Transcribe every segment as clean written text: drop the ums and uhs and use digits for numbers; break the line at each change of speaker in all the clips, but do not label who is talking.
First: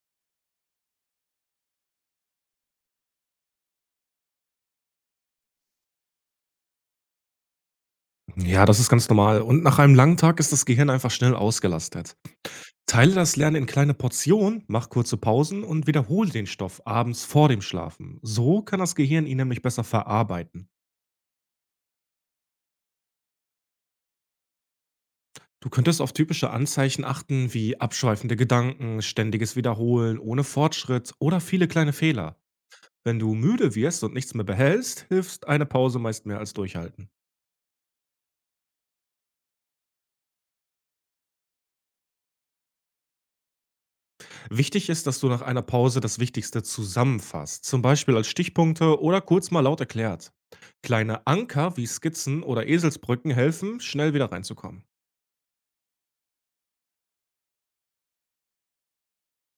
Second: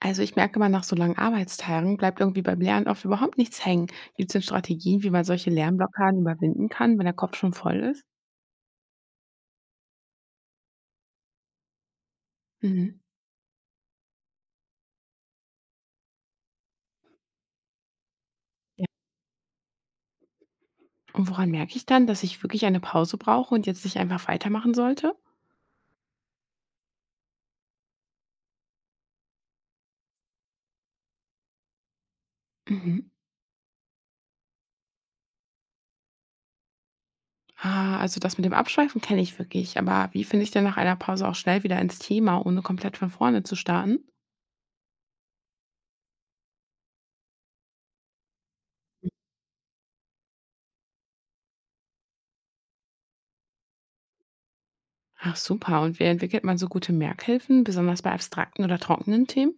Also ich merke mal, nach so langen Arbeitstagen bleibt irgendwie beim Lernen oft überhaupt nichts hängen. Gibt es denn Strategien, wie man solche Lernblockaden überwinden kann, wenn der Kopf schon voll ist?
Ja, das ist ganz normal. Und nach einem langen Tag ist das Gehirn einfach schnell ausgelastet.
Mhm.
Teile das Lernen in kleine Portionen, mach kurze Pausen und wiederhole den Stoff abends vor dem Schlafen. So kann
Ja.
das Gehirn ihn nämlich besser verarbeiten.
Und woran merke ich dann, dass ich wirklich eine Pause brauche und jetzt nicht einfach weitermachen sollte?
Du könntest auf typische Anzeichen achten wie abschweifende Gedanken, ständiges Wiederholen ohne Fortschritt oder viele kleine Fehler.
Mhm.
Wenn du müde wirst und nichts mehr behältst, hilft eine Pause meist mehr als durchhalten.
Ah, also das mit dem Abschweifen kenne ich wirklich. Aber wie finde ich denn nach einer Pause auch schnell wieder ins Thema, ohne komplett von vorne zu starten?
Wichtig ist, dass du nach einer Pause das Wichtigste zusammenfasst, zum Beispiel als Stichpunkte oder kurz mal laut erklärt. Kleine Anker wie Skizzen oder Eselsbrücken helfen, schnell wieder reinzukommen.
Ach super. Und wie entwickelt man so gute Merkhilfen, besonders bei abstrakten oder trockenen Themen?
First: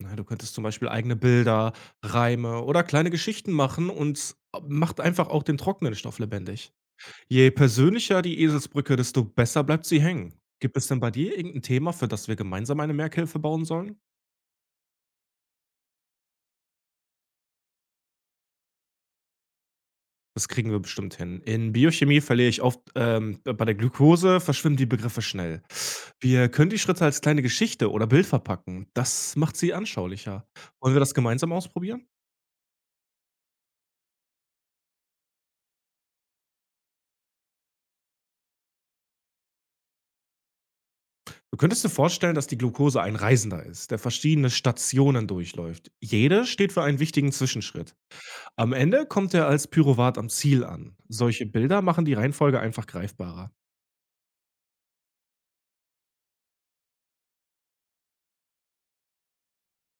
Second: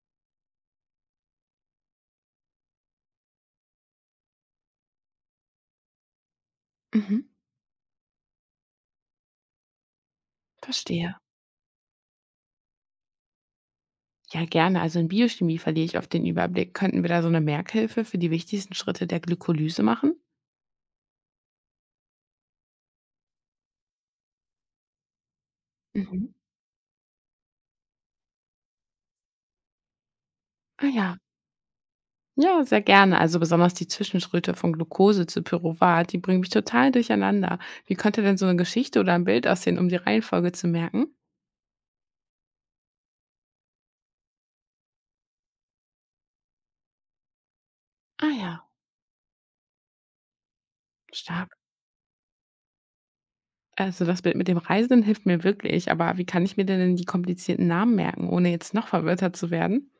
Na, du könntest zum Beispiel eigene Bilder, Reime oder kleine Geschichten machen und macht einfach auch den trockenen Stoff lebendig.
Mhm.
Je persönlicher die Eselsbrücke, desto besser bleibt sie hängen. Gibt es denn bei
Verstehe.
dir irgendein Thema, für das wir gemeinsam eine Merkhilfe bauen sollen?
Ja, gerne. Also in Biochemie verliere ich oft den Überblick. Könnten wir da so eine Merkhilfe für die wichtigsten Schritte der Glykolyse machen?
Das kriegen wir bestimmt hin. In Biochemie verliere ich oft bei der Glukose verschwimmen die Begriffe schnell.
Mhm.
Wir können die Schritte als kleine Geschichte oder Bild verpacken. Das macht sie anschaulicher.
Ah
Wollen wir das
ja.
gemeinsam ausprobieren?
Ja, sehr gerne. Also besonders die Zwischenschritte von Glucose zu Pyruvat, die bringen mich total durcheinander. Wie könnte denn so eine Geschichte oder ein Bild aussehen, um die Reihenfolge zu merken?
Du könntest dir vorstellen, dass die Glukose ein Reisender ist, der verschiedene Stationen durchläuft. Jede steht für einen wichtigen Zwischenschritt.
Ah ja,
Am Ende kommt er als Pyruvat am Ziel an. Solche
stark.
Bilder machen die Reihenfolge einfach greifbarer.
Also das Bild mit dem Reisenden hilft mir wirklich, aber wie kann ich mir denn die komplizierten Namen merken, ohne jetzt noch verwirrter zu werden?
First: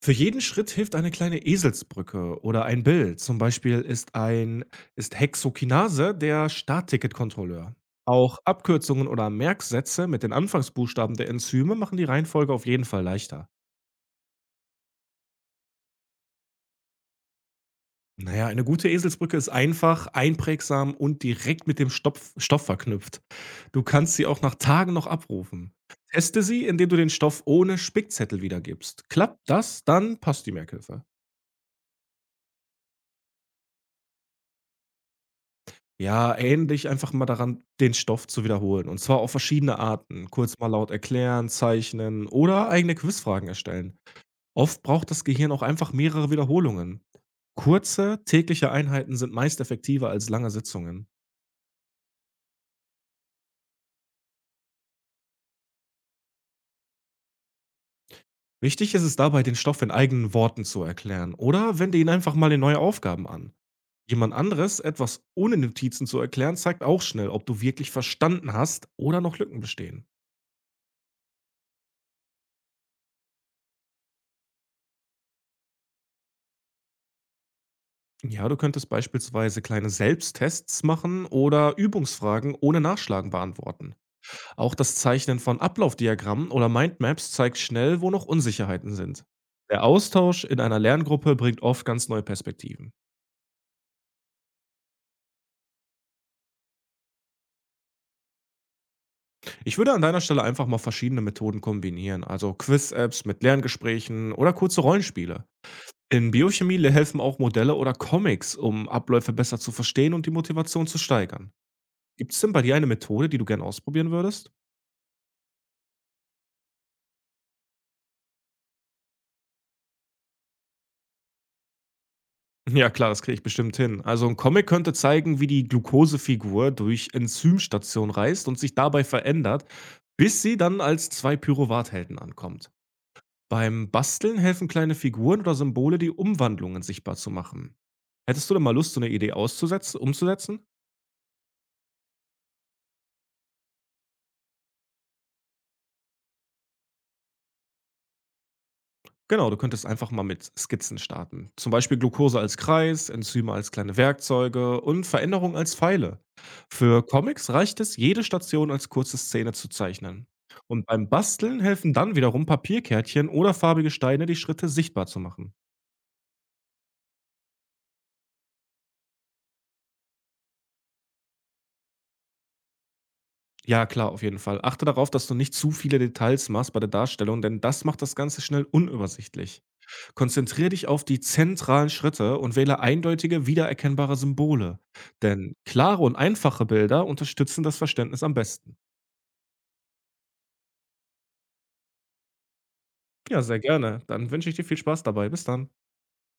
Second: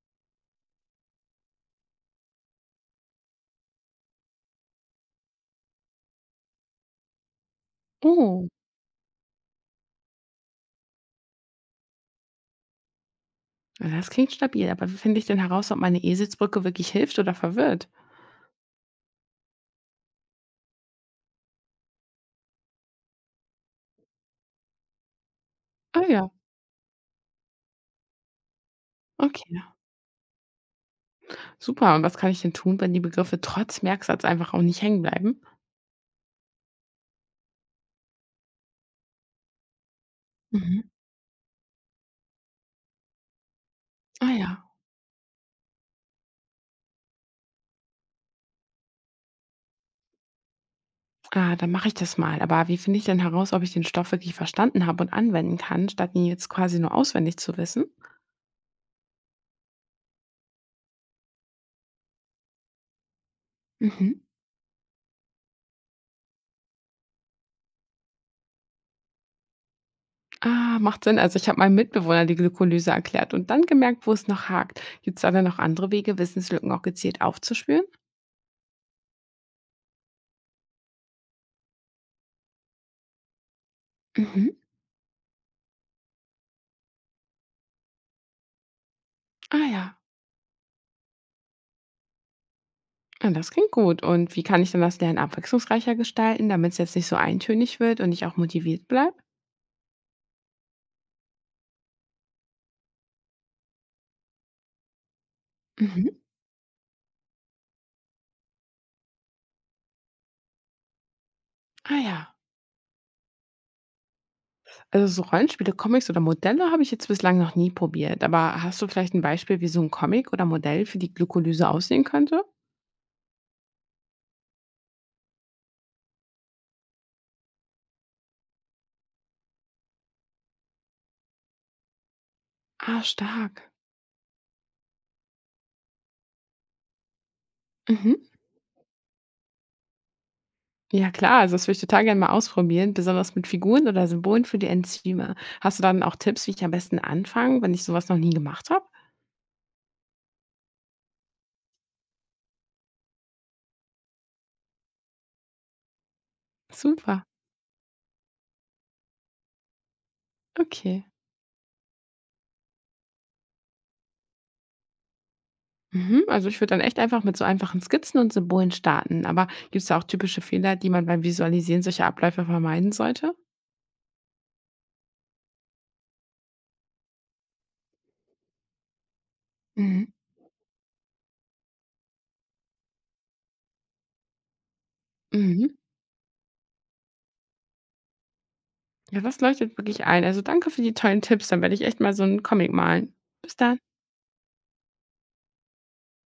Für jeden Schritt hilft eine kleine Eselsbrücke oder ein Bild. Zum Beispiel ist ein ist Hexokinase der Startticketkontrolleur. Auch
Oh,
Abkürzungen oder Merksätze mit den Anfangsbuchstaben der Enzyme machen die Reihenfolge auf jeden Fall leichter.
na, das klingt stabil, aber wie finde ich denn heraus, ob meine Eselsbrücke wirklich hilft oder verwirrt?
Naja, eine gute Eselsbrücke ist einfach, einprägsam und direkt mit dem Stoff verknüpft. Du kannst sie auch nach Tagen noch abrufen.
Ah ja.
Teste sie, indem du den Stoff ohne Spickzettel wiedergibst. Klappt
Okay,
das, dann passt die Merkhilfe.
super. Und was kann ich denn tun, wenn die Begriffe trotz Merksatz einfach auch nicht hängen bleiben?
Ja, ähnlich einfach mal daran, den Stoff zu wiederholen und zwar auf verschiedene Arten. Kurz mal
Mhm.
laut erklären, zeichnen oder eigene Quizfragen erstellen.
Ah ja.
Oft braucht das Gehirn auch einfach mehrere Wiederholungen. Kurze, tägliche Einheiten sind meist effektiver als lange Sitzungen.
Ah, dann mache ich das mal. Aber wie finde ich denn heraus, ob ich den Stoff wirklich verstanden habe und anwenden kann, statt ihn jetzt quasi nur auswendig zu wissen?
Wichtig ist es dabei, den Stoff in eigenen Worten zu erklären oder wende ihn einfach mal in neue Aufgaben an.
Mhm.
Jemand anderes etwas ohne Notizen zu erklären, zeigt auch schnell, ob du wirklich verstanden hast oder noch Lücken bestehen.
Ah, macht Sinn. Also ich habe meinem Mitbewohner die Glykolyse erklärt und dann gemerkt, wo es noch hakt. Gibt es da denn noch andere Wege, Wissenslücken auch gezielt aufzuspüren?
Ja, du könntest beispielsweise kleine Selbsttests machen oder Übungsfragen ohne Nachschlagen beantworten.
Mhm.
Auch das Zeichnen von Ablaufdiagrammen oder Mindmaps zeigt schnell, wo noch Unsicherheiten sind.
Ah
Der
ja.
Austausch in einer Lerngruppe bringt oft ganz neue Perspektiven.
Ah, das klingt gut. Und wie kann ich dann das Lernen abwechslungsreicher gestalten, damit es jetzt nicht so eintönig wird und ich auch motiviert bleibe?
Ich würde an deiner Stelle einfach mal verschiedene Methoden kombinieren, also Quiz-Apps mit Lerngesprächen oder kurze Rollenspiele.
Mhm.
In Biochemie helfen auch Modelle oder Comics, um Abläufe besser zu verstehen und die Motivation zu steigern.
Ah
Gibt
ja.
es denn bei dir eine Methode, die du gern ausprobieren würdest?
Also so Rollenspiele, Comics oder Modelle habe ich jetzt bislang noch nie probiert. Aber hast du vielleicht ein Beispiel, wie so ein Comic oder Modell für die Glykolyse aussehen könnte?
Ja klar, das kriege ich bestimmt hin. Also ein Comic könnte zeigen, wie die Glukosefigur durch Enzymstation reist und sich dabei verändert, bis sie dann als 2 Pyruvathelden ankommt.
Ah, stark.
Beim Basteln helfen kleine Figuren oder Symbole, die Umwandlungen sichtbar zu machen.
Mhm.
Hättest du denn mal Lust, so eine Idee auszusetzen umzusetzen?
Ja klar, also das würde ich total gerne mal ausprobieren, besonders mit Figuren oder Symbolen für die Enzyme. Hast du dann auch Tipps, wie ich am besten anfange, wenn ich sowas noch nie gemacht habe?
Genau, du könntest einfach mal mit Skizzen starten. Zum Beispiel Glucose als Kreis, Enzyme als kleine Werkzeuge und Veränderungen als Pfeile. Für
Super,
Comics reicht es, jede Station als kurze Szene zu zeichnen. Und
okay.
beim Basteln helfen dann wiederum Papierkärtchen oder farbige Steine, die Schritte sichtbar zu machen.
Mhm. Also ich würde dann echt einfach mit so einfachen Skizzen und Symbolen starten. Aber gibt es da auch typische Fehler, die man beim Visualisieren solcher Abläufe vermeiden sollte?
Ja, klar, auf jeden Fall. Achte darauf, dass du nicht zu viele Details machst bei der Darstellung, denn das macht das Ganze schnell unübersichtlich.
Mhm.
Konzentriere dich auf die zentralen Schritte und wähle eindeutige, wiedererkennbare Symbole. Denn
Mhm.
klare und einfache Bilder unterstützen das Verständnis am besten.
Ja, das leuchtet wirklich ein. Also danke für die tollen Tipps. Dann werde ich echt mal so einen Comic malen.
Ja,
Bis
sehr
dann.
gerne. Dann wünsche ich dir viel Spaß dabei. Bis dann.